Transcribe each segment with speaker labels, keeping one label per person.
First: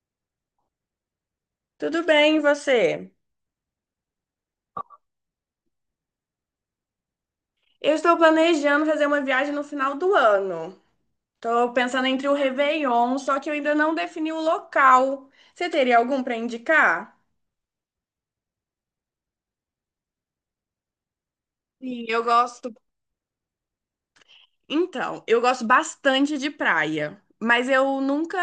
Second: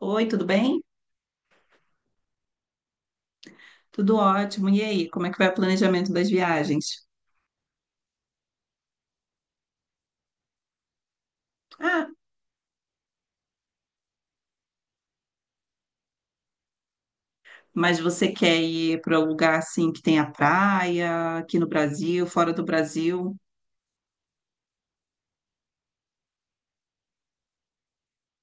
Speaker 1: Oi, tudo bem?
Speaker 2: Tudo bem, e você?
Speaker 1: Tudo ótimo. E aí, como é que vai o planejamento das viagens?
Speaker 2: Eu estou planejando fazer uma viagem no final do ano. Estou
Speaker 1: Ah,
Speaker 2: pensando entre o Réveillon, só que eu ainda não defini o local. Você teria algum para indicar?
Speaker 1: mas você quer ir para um lugar assim que tenha praia, aqui no
Speaker 2: Sim, eu
Speaker 1: Brasil, fora do
Speaker 2: gosto.
Speaker 1: Brasil?
Speaker 2: Então, eu gosto bastante de praia, mas eu nunca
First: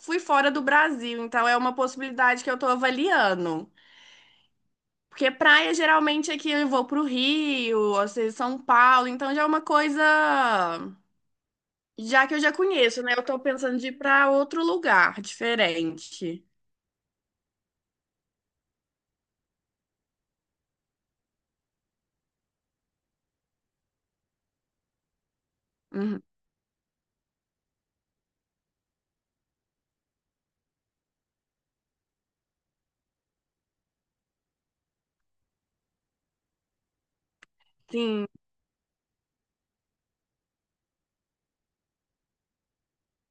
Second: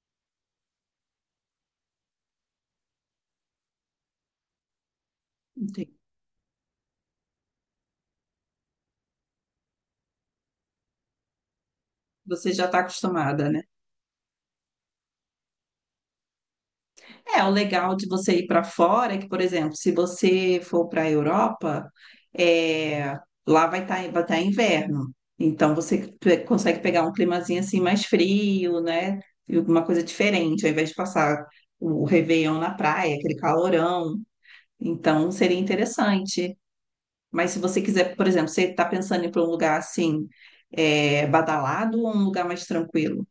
Speaker 2: fui fora do Brasil, então é uma possibilidade que eu estou avaliando. Porque praia
Speaker 1: Entendi.
Speaker 2: geralmente aqui eu vou para o Rio, ou seja, São Paulo, então já é uma coisa. Já que eu
Speaker 1: Você
Speaker 2: já
Speaker 1: já está
Speaker 2: conheço, né? Eu tô
Speaker 1: acostumada, né?
Speaker 2: pensando de ir pra outro lugar diferente.
Speaker 1: É, o legal de você ir para fora é que, por exemplo, se você for para a Europa, é, lá vai tá inverno. Então você
Speaker 2: Uhum.
Speaker 1: consegue pegar um climazinho assim mais frio, né? E alguma coisa diferente, ao invés de passar o Réveillon na praia, aquele calorão. Então, seria interessante. Mas se você quiser, por
Speaker 2: Sim,
Speaker 1: exemplo, você está pensando em ir para um lugar assim, badalado ou um lugar mais tranquilo?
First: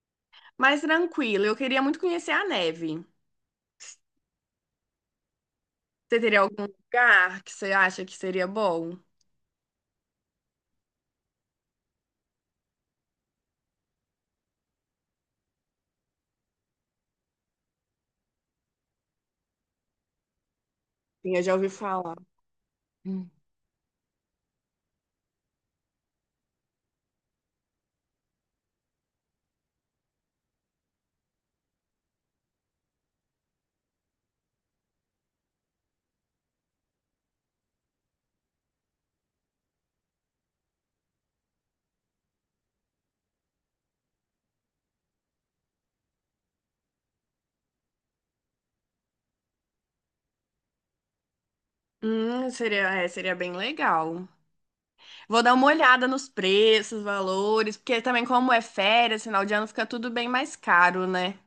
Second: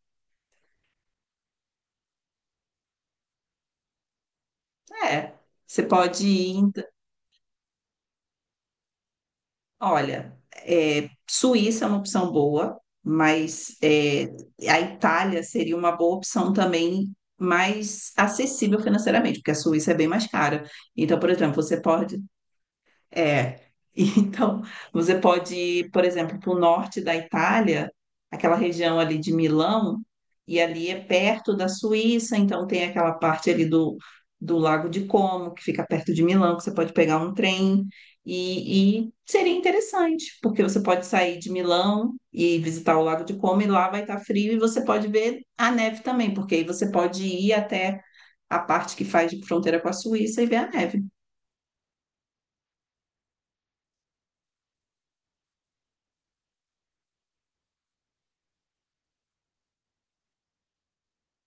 Speaker 2: mais tranquilo. Eu queria muito conhecer a neve.
Speaker 1: É, você
Speaker 2: Você
Speaker 1: pode
Speaker 2: teria
Speaker 1: ir.
Speaker 2: algum lugar que você acha que seria bom?
Speaker 1: Olha, Suíça é uma opção boa, mas a Itália seria uma boa opção também, mais acessível financeiramente, porque a Suíça é bem mais cara. Então, por
Speaker 2: Sim, eu já
Speaker 1: exemplo,
Speaker 2: ouvi
Speaker 1: você
Speaker 2: falar.
Speaker 1: pode.
Speaker 2: Hum,
Speaker 1: É. Então, você pode ir, por exemplo, para o norte da Itália, aquela região ali de Milão, e ali é perto da Suíça, então tem aquela parte ali do Lago de Como, que fica perto de Milão, que você pode pegar um trem, e seria interessante, porque você pode sair de Milão e visitar o Lago de Como, e lá vai estar frio, e você pode ver a neve também, porque aí você pode ir até a parte que faz de fronteira com a Suíça e ver a neve.
Speaker 2: Seria bem legal. Vou dar uma olhada nos preços, valores, porque também como é férias, final de ano fica tudo bem mais caro, né?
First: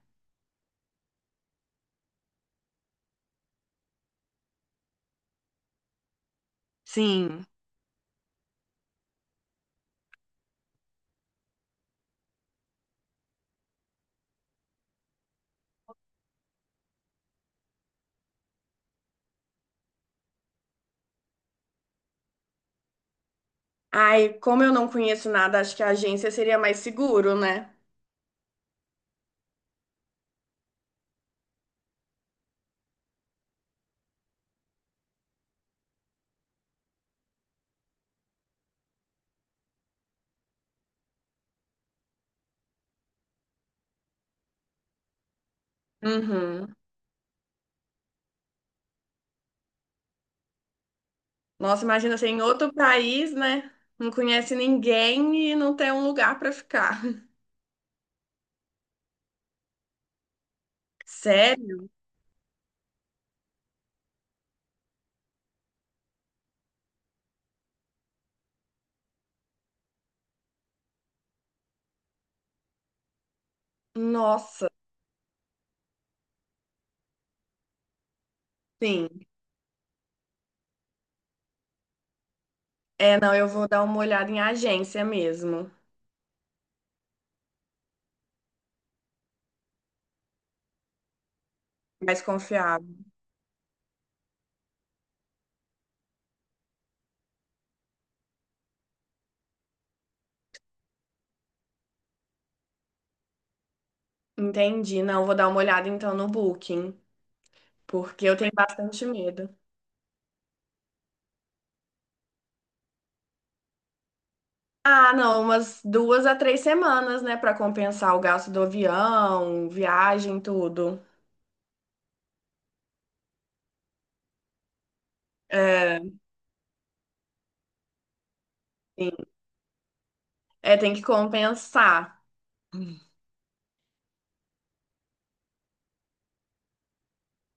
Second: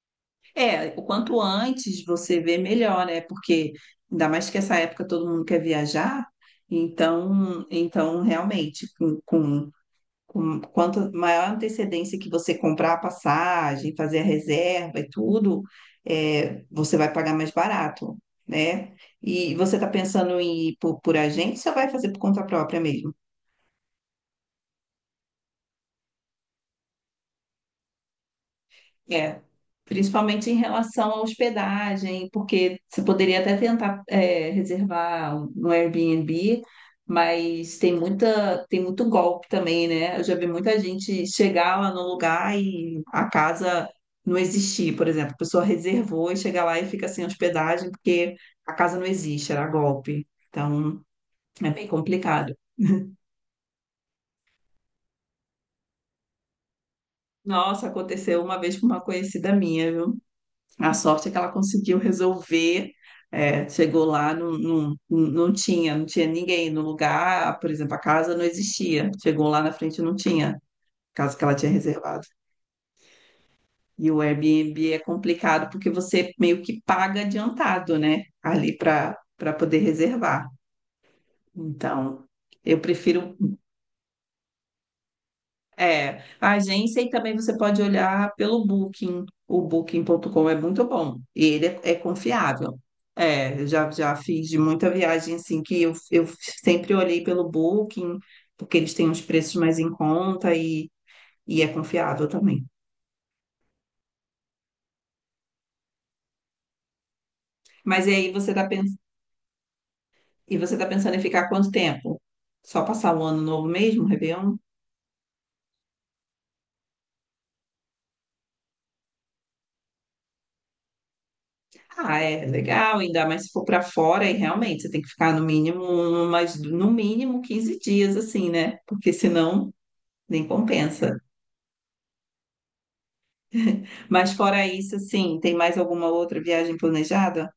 Speaker 1: É, o quanto antes você vê, melhor, né? Porque ainda mais que essa época todo mundo quer viajar,
Speaker 2: Sim.
Speaker 1: então realmente, com quanto maior antecedência que você comprar a passagem, fazer a reserva e tudo, você vai pagar mais barato, né? E você está pensando em ir por agência ou vai fazer por conta própria mesmo?
Speaker 2: Ai, como eu não conheço nada, acho que a agência seria mais seguro, né?
Speaker 1: É, principalmente em relação à hospedagem, porque você poderia até tentar reservar no Airbnb, mas tem muito golpe também, né? Eu já vi muita gente chegar lá no lugar e a casa não existir, por exemplo, a pessoa reservou e chega
Speaker 2: Uhum.
Speaker 1: lá e fica sem hospedagem porque a casa não existe, era golpe. Então, é
Speaker 2: Nossa,
Speaker 1: bem
Speaker 2: imagina você em
Speaker 1: complicado.
Speaker 2: outro país, né? Não conhece ninguém e não tem um lugar pra ficar.
Speaker 1: Nossa, aconteceu uma vez com uma conhecida minha, viu? A sorte é que ela
Speaker 2: Sério?
Speaker 1: conseguiu resolver. É, chegou lá, não, não, não tinha ninguém no lugar, por exemplo, a casa não existia. Chegou lá na frente, não tinha a casa que ela tinha reservado. E o
Speaker 2: Nossa,
Speaker 1: Airbnb é complicado porque você meio que paga adiantado, né? Ali para
Speaker 2: sim.
Speaker 1: para poder reservar. Então, eu
Speaker 2: Não,
Speaker 1: prefiro.
Speaker 2: eu vou dar uma olhada em agência mesmo,
Speaker 1: É, a agência e também você pode olhar pelo Booking. O Booking.com é muito bom e ele é
Speaker 2: mais
Speaker 1: confiável.
Speaker 2: confiável.
Speaker 1: É, eu já fiz de muita viagem assim que eu sempre olhei pelo Booking, porque eles têm uns preços mais em conta e é confiável também.
Speaker 2: Entendi. Não, vou dar uma olhada então no Booking,
Speaker 1: Mas e
Speaker 2: porque
Speaker 1: aí
Speaker 2: eu tenho bastante medo.
Speaker 1: e você tá pensando em ficar quanto tempo? Só passar o ano novo mesmo, Réveillon?
Speaker 2: Ah, não, umas 2 a 3 semanas, né, pra compensar o gasto do avião, viagem, tudo.
Speaker 1: Ah, é legal, ainda mais se for para fora, e realmente você tem que ficar no
Speaker 2: É,
Speaker 1: mínimo, mas no mínimo 15 dias, assim, né?
Speaker 2: sim.
Speaker 1: Porque senão nem
Speaker 2: É, tem que
Speaker 1: compensa.
Speaker 2: compensar.
Speaker 1: Mas fora isso, assim, tem mais alguma outra viagem planejada?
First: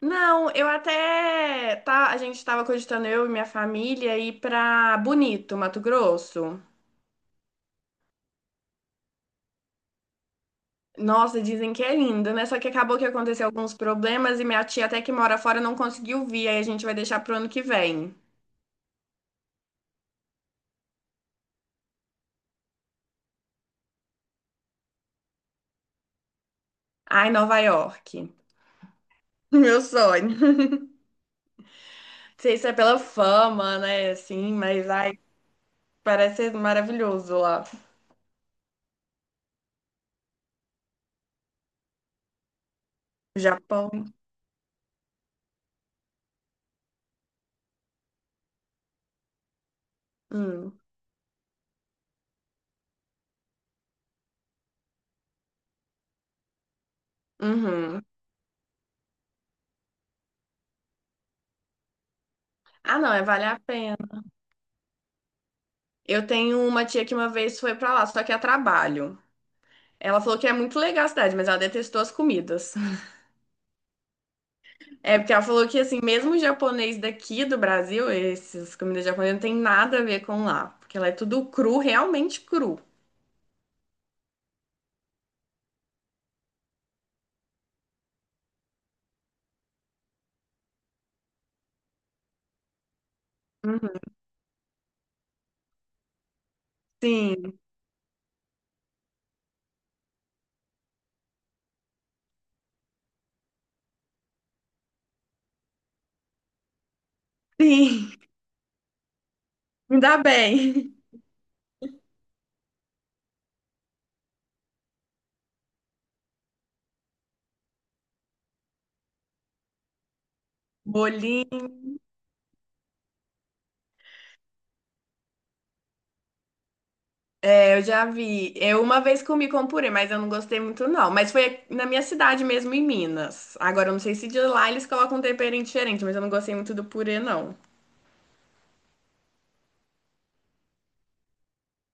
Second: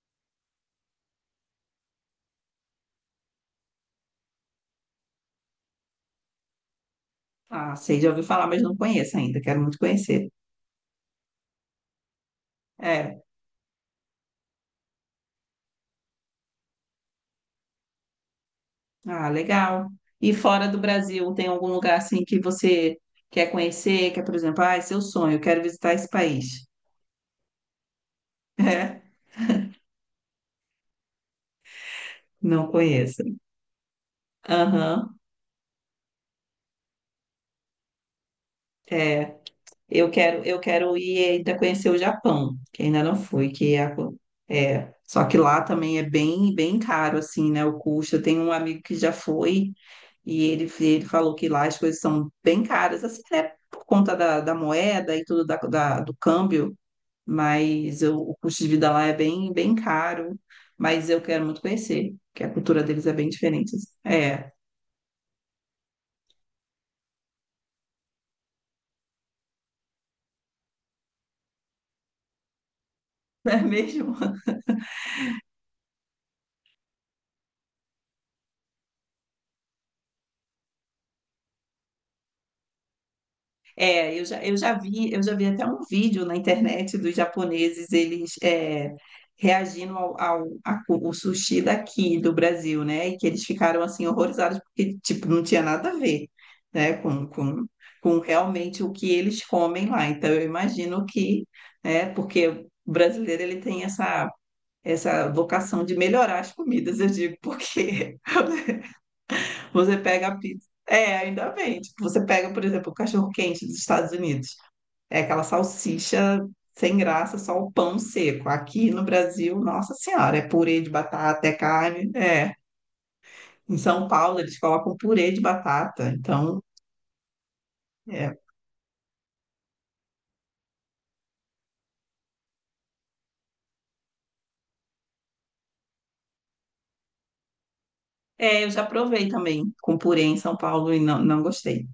Speaker 2: Não, a gente estava cogitando eu e minha família ir pra Bonito, Mato Grosso.
Speaker 1: Ah, sei, já ouvi falar, mas não conheço ainda, quero muito conhecer.
Speaker 2: Nossa, dizem que é lindo, né? Só que acabou que
Speaker 1: É,
Speaker 2: aconteceu alguns problemas e minha tia até que mora fora não conseguiu vir, aí a gente vai deixar pro ano que vem.
Speaker 1: ah, legal. E fora do Brasil, tem algum lugar assim que você quer conhecer, que é, por exemplo, ah, é seu sonho, eu quero visitar esse país.
Speaker 2: Ai, Nova York.
Speaker 1: É,
Speaker 2: Meu sonho. Não sei
Speaker 1: não
Speaker 2: se é pela
Speaker 1: conheço.
Speaker 2: fama, né? Assim, mas
Speaker 1: Aham,
Speaker 2: ai, parece ser maravilhoso lá.
Speaker 1: é. Eu quero ir ainda conhecer o Japão, que ainda não fui,
Speaker 2: Japão.
Speaker 1: só que lá também é bem, bem caro assim, né, o custo. Eu tenho um amigo que já foi e ele,
Speaker 2: Hum.
Speaker 1: ele falou que lá as coisas são bem caras, assim, né, por conta da moeda e tudo do câmbio, mas
Speaker 2: Uhum.
Speaker 1: o custo de vida lá é bem, bem caro, mas eu quero muito conhecer, que a cultura
Speaker 2: Ah,
Speaker 1: deles é
Speaker 2: não, é
Speaker 1: bem
Speaker 2: vale a
Speaker 1: diferente assim.
Speaker 2: pena.
Speaker 1: É,
Speaker 2: Eu tenho uma tia que uma vez foi pra lá, só que a trabalho. Ela falou que é muito legal a cidade, mas ela detestou as comidas.
Speaker 1: não é mesmo?
Speaker 2: É porque ela falou que, assim, mesmo o japonês daqui do Brasil, essas comidas japonesas não tem nada a ver com lá. Porque ela é tudo cru, realmente cru.
Speaker 1: É, eu já vi até um vídeo na internet dos japoneses, eles reagindo o sushi daqui do Brasil, né? E que eles ficaram
Speaker 2: Uhum.
Speaker 1: assim horrorizados porque tipo não tinha nada a ver, né? Com,
Speaker 2: Sim,
Speaker 1: com, com realmente o que eles comem lá. Então eu imagino que, né? Porque o brasileiro ele tem essa vocação de melhorar as comidas, eu digo,
Speaker 2: sim,
Speaker 1: porque você
Speaker 2: ainda
Speaker 1: pega a pizza.
Speaker 2: bem.
Speaker 1: É, ainda bem. Tipo, você pega, por exemplo, o cachorro-quente dos Estados Unidos. É aquela salsicha sem graça, só o pão seco. Aqui no Brasil, nossa senhora, é purê de batata, é
Speaker 2: Bolinho,
Speaker 1: carne. É. Em São Paulo, eles colocam purê de batata. Então,
Speaker 2: é, eu já
Speaker 1: é.
Speaker 2: vi. Eu uma vez comi com purê, mas eu não gostei muito, não. Mas foi na minha cidade mesmo, em Minas. Agora, eu não sei se de lá eles colocam um tempero diferente, mas eu não gostei muito do purê, não.
Speaker 1: É, eu já provei também com purê em São Paulo e não, não gostei.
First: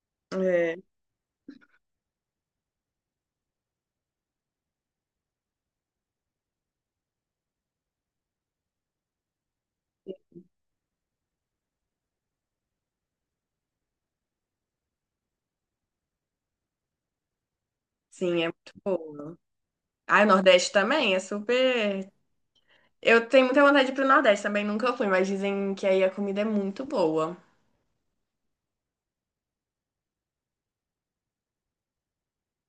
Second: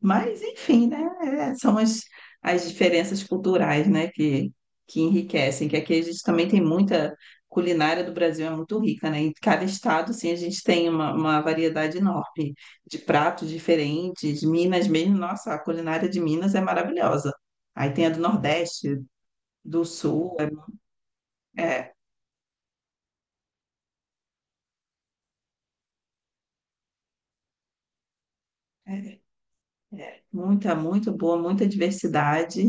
Speaker 1: Mas,
Speaker 2: É.
Speaker 1: enfim, né? São as diferenças culturais, né? Que enriquecem, que aqui a gente também tem muita culinária do Brasil, é muito rica, né? Em cada estado, sim a gente tem uma variedade enorme de pratos diferentes. Minas mesmo, nossa, a culinária de Minas é maravilhosa. Aí tem a do
Speaker 2: Sim, é muito
Speaker 1: Nordeste,
Speaker 2: bom.
Speaker 1: do
Speaker 2: Ah, o
Speaker 1: Sul,
Speaker 2: Nordeste também é
Speaker 1: é, é,
Speaker 2: super. Eu tenho muita vontade de ir pro Nordeste também, nunca fui, mas dizem que aí a comida é muito boa.
Speaker 1: é, é muito boa, muita diversidade.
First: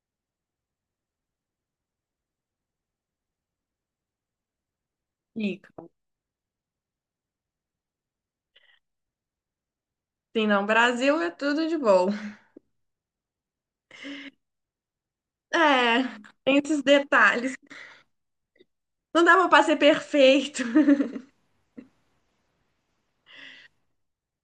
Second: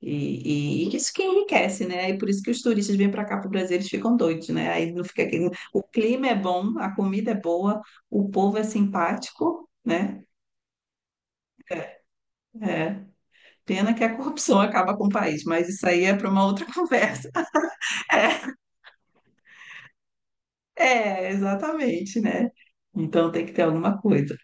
Speaker 1: E isso que enriquece, né? E por isso que os turistas vêm para cá para o Brasil, eles ficam doidos, né? Aí não fica aquele... O
Speaker 2: Fica.
Speaker 1: clima é bom, a comida é boa, o povo é simpático, né?
Speaker 2: Sim, não, Brasil é tudo de
Speaker 1: É.
Speaker 2: bom.
Speaker 1: É. Pena que a corrupção acaba com o país, mas isso
Speaker 2: É,
Speaker 1: aí é para uma
Speaker 2: tem
Speaker 1: outra
Speaker 2: esses
Speaker 1: conversa.
Speaker 2: detalhes. Não dava pra ser perfeito.
Speaker 1: É, exatamente, né? Então tem que ter alguma coisa.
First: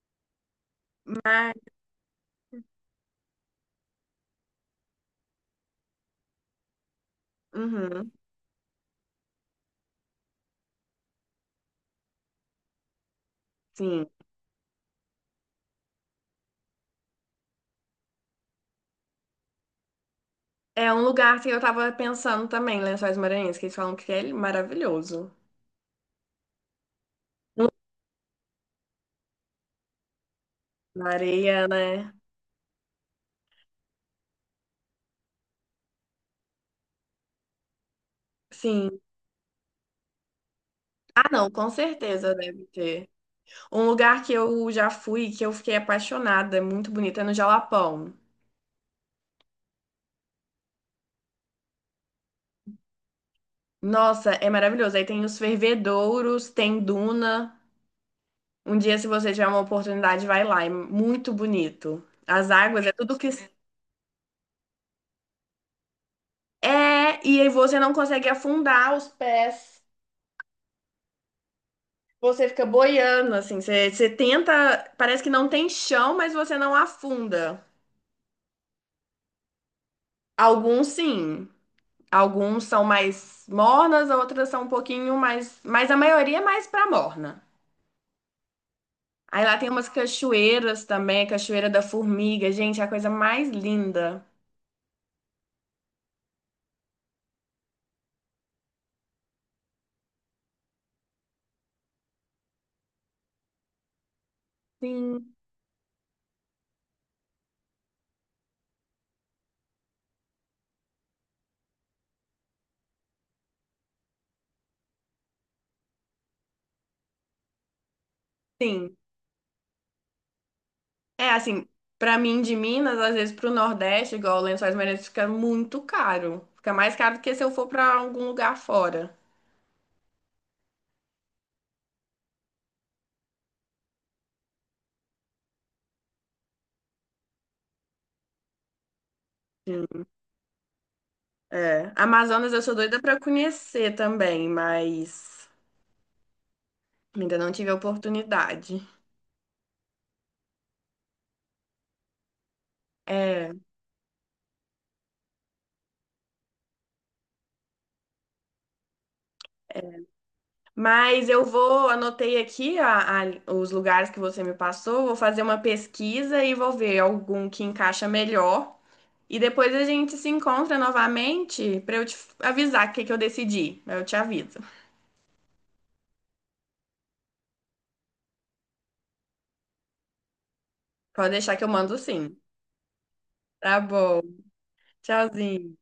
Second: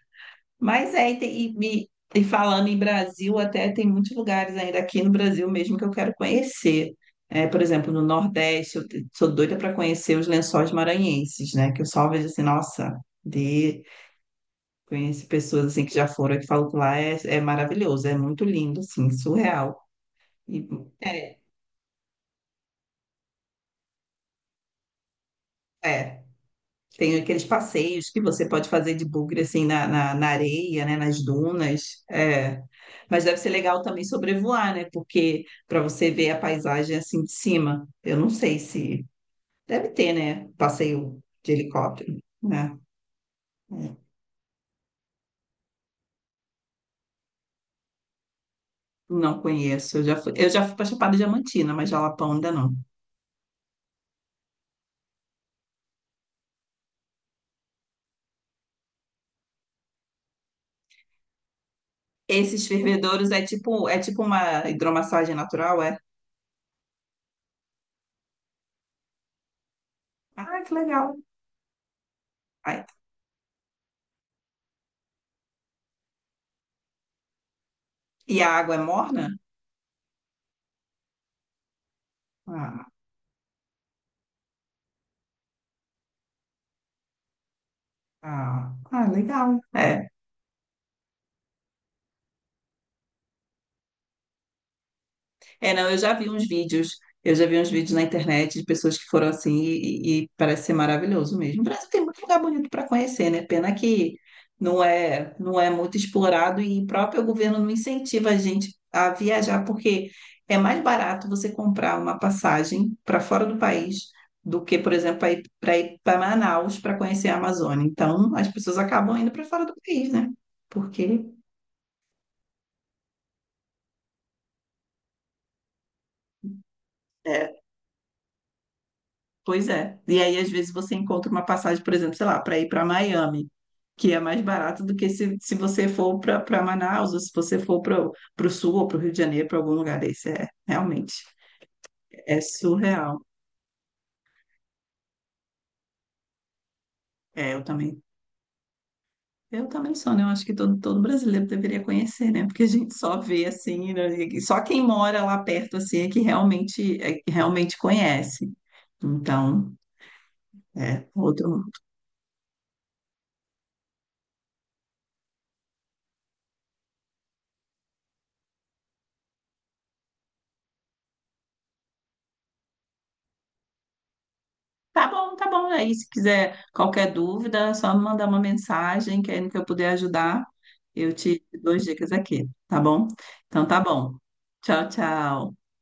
Speaker 1: Mas e falando em Brasil, até tem muitos lugares ainda aqui no Brasil mesmo que eu quero conhecer. É, por exemplo, no
Speaker 2: Uhum,
Speaker 1: Nordeste, eu sou doida para conhecer os Lençóis Maranhenses, né? Que eu só vejo assim, nossa, de
Speaker 2: sim.
Speaker 1: conheço pessoas assim que já foram e que falam que lá é maravilhoso, é muito lindo, assim, surreal. E,
Speaker 2: É um
Speaker 1: é,
Speaker 2: lugar que eu tava pensando também, Lençóis Maranhenses, que eles falam que é maravilhoso.
Speaker 1: é, Tem aqueles passeios que você pode fazer de bugre, assim, na areia, né?
Speaker 2: Na
Speaker 1: Nas
Speaker 2: areia,
Speaker 1: dunas.
Speaker 2: né?
Speaker 1: É. Mas deve ser legal também sobrevoar, né? Porque para você ver a paisagem assim de cima. Eu não sei
Speaker 2: Sim.
Speaker 1: se... Deve ter, né? Passeio
Speaker 2: Ah, não,
Speaker 1: de
Speaker 2: com
Speaker 1: helicóptero,
Speaker 2: certeza deve
Speaker 1: né?
Speaker 2: ter. Um
Speaker 1: É.
Speaker 2: lugar que eu já fui, que eu fiquei apaixonada, é muito bonito, é no Jalapão.
Speaker 1: Não conheço. Eu já fui para Chapada Diamantina, mas Jalapão ainda não.
Speaker 2: Nossa, é maravilhoso. Aí tem os fervedouros, tem duna. Um dia, se você tiver uma oportunidade, vai lá. É muito bonito. As
Speaker 1: Esses
Speaker 2: águas é tudo
Speaker 1: fervedouros
Speaker 2: que.
Speaker 1: é tipo uma hidromassagem natural, é?
Speaker 2: É, e aí você não consegue afundar os pés.
Speaker 1: Ah, que legal.
Speaker 2: Você fica
Speaker 1: Ai,
Speaker 2: boiando, assim. Você tenta. Parece que não tem chão, mas você não afunda.
Speaker 1: e a água é morna?
Speaker 2: Alguns sim. Alguns são
Speaker 1: Ah,
Speaker 2: mais mornas, outras são um pouquinho mais. Mas a maioria é mais pra morna.
Speaker 1: ah, ah,
Speaker 2: Aí lá
Speaker 1: legal.
Speaker 2: tem umas
Speaker 1: É.
Speaker 2: cachoeiras também, Cachoeira da Formiga. Gente, é a coisa mais linda.
Speaker 1: É, não, eu já vi uns vídeos na internet de pessoas que foram assim e parece ser maravilhoso mesmo. O Brasil tem muito lugar bonito para conhecer, né? Pena que não é,
Speaker 2: Sim.
Speaker 1: não é muito explorado e o próprio governo não incentiva a gente a viajar, porque é mais barato você comprar uma passagem para fora do país do que, por exemplo, para ir para Manaus para conhecer a Amazônia. Então, as pessoas
Speaker 2: Sim.
Speaker 1: acabam indo para fora do país, né? Porque
Speaker 2: É assim, pra mim de Minas, às vezes pro Nordeste, igual Lençóis Maranhenses, fica muito caro. Fica mais caro do que se eu for pra algum lugar fora.
Speaker 1: Pois é. E aí, às vezes, você encontra uma passagem, por exemplo, sei lá, para ir para Miami, que é mais barato do que se você for para Manaus, ou se você for para o sul ou para o Rio de Janeiro, para algum lugar
Speaker 2: Sim.
Speaker 1: desse. É, realmente,
Speaker 2: É.
Speaker 1: é
Speaker 2: Amazonas eu sou doida
Speaker 1: surreal.
Speaker 2: pra conhecer também, mas ainda não
Speaker 1: É, eu
Speaker 2: tive a
Speaker 1: também.
Speaker 2: oportunidade.
Speaker 1: Eu também sou, né? Eu acho que todo brasileiro deveria conhecer, né? Porque a gente só vê
Speaker 2: É.
Speaker 1: assim, né? E só quem mora lá perto assim é que realmente conhece. Então, é
Speaker 2: Mas eu
Speaker 1: outro.
Speaker 2: vou, anotei aqui os lugares que você me passou, vou fazer uma pesquisa e vou ver algum que encaixa melhor. E depois a gente se encontra novamente para eu te avisar o que que eu decidi. Eu te aviso.
Speaker 1: Tá bom, tá bom. Aí, se quiser qualquer dúvida, é só me mandar uma mensagem, que aí no que eu puder ajudar, eu
Speaker 2: Pode
Speaker 1: te
Speaker 2: deixar que eu
Speaker 1: dou as
Speaker 2: mando
Speaker 1: dicas
Speaker 2: sim.
Speaker 1: aqui, tá bom? Então tá
Speaker 2: Tá
Speaker 1: bom.
Speaker 2: bom.
Speaker 1: Tchau, tchau.
Speaker 2: Tchauzinho.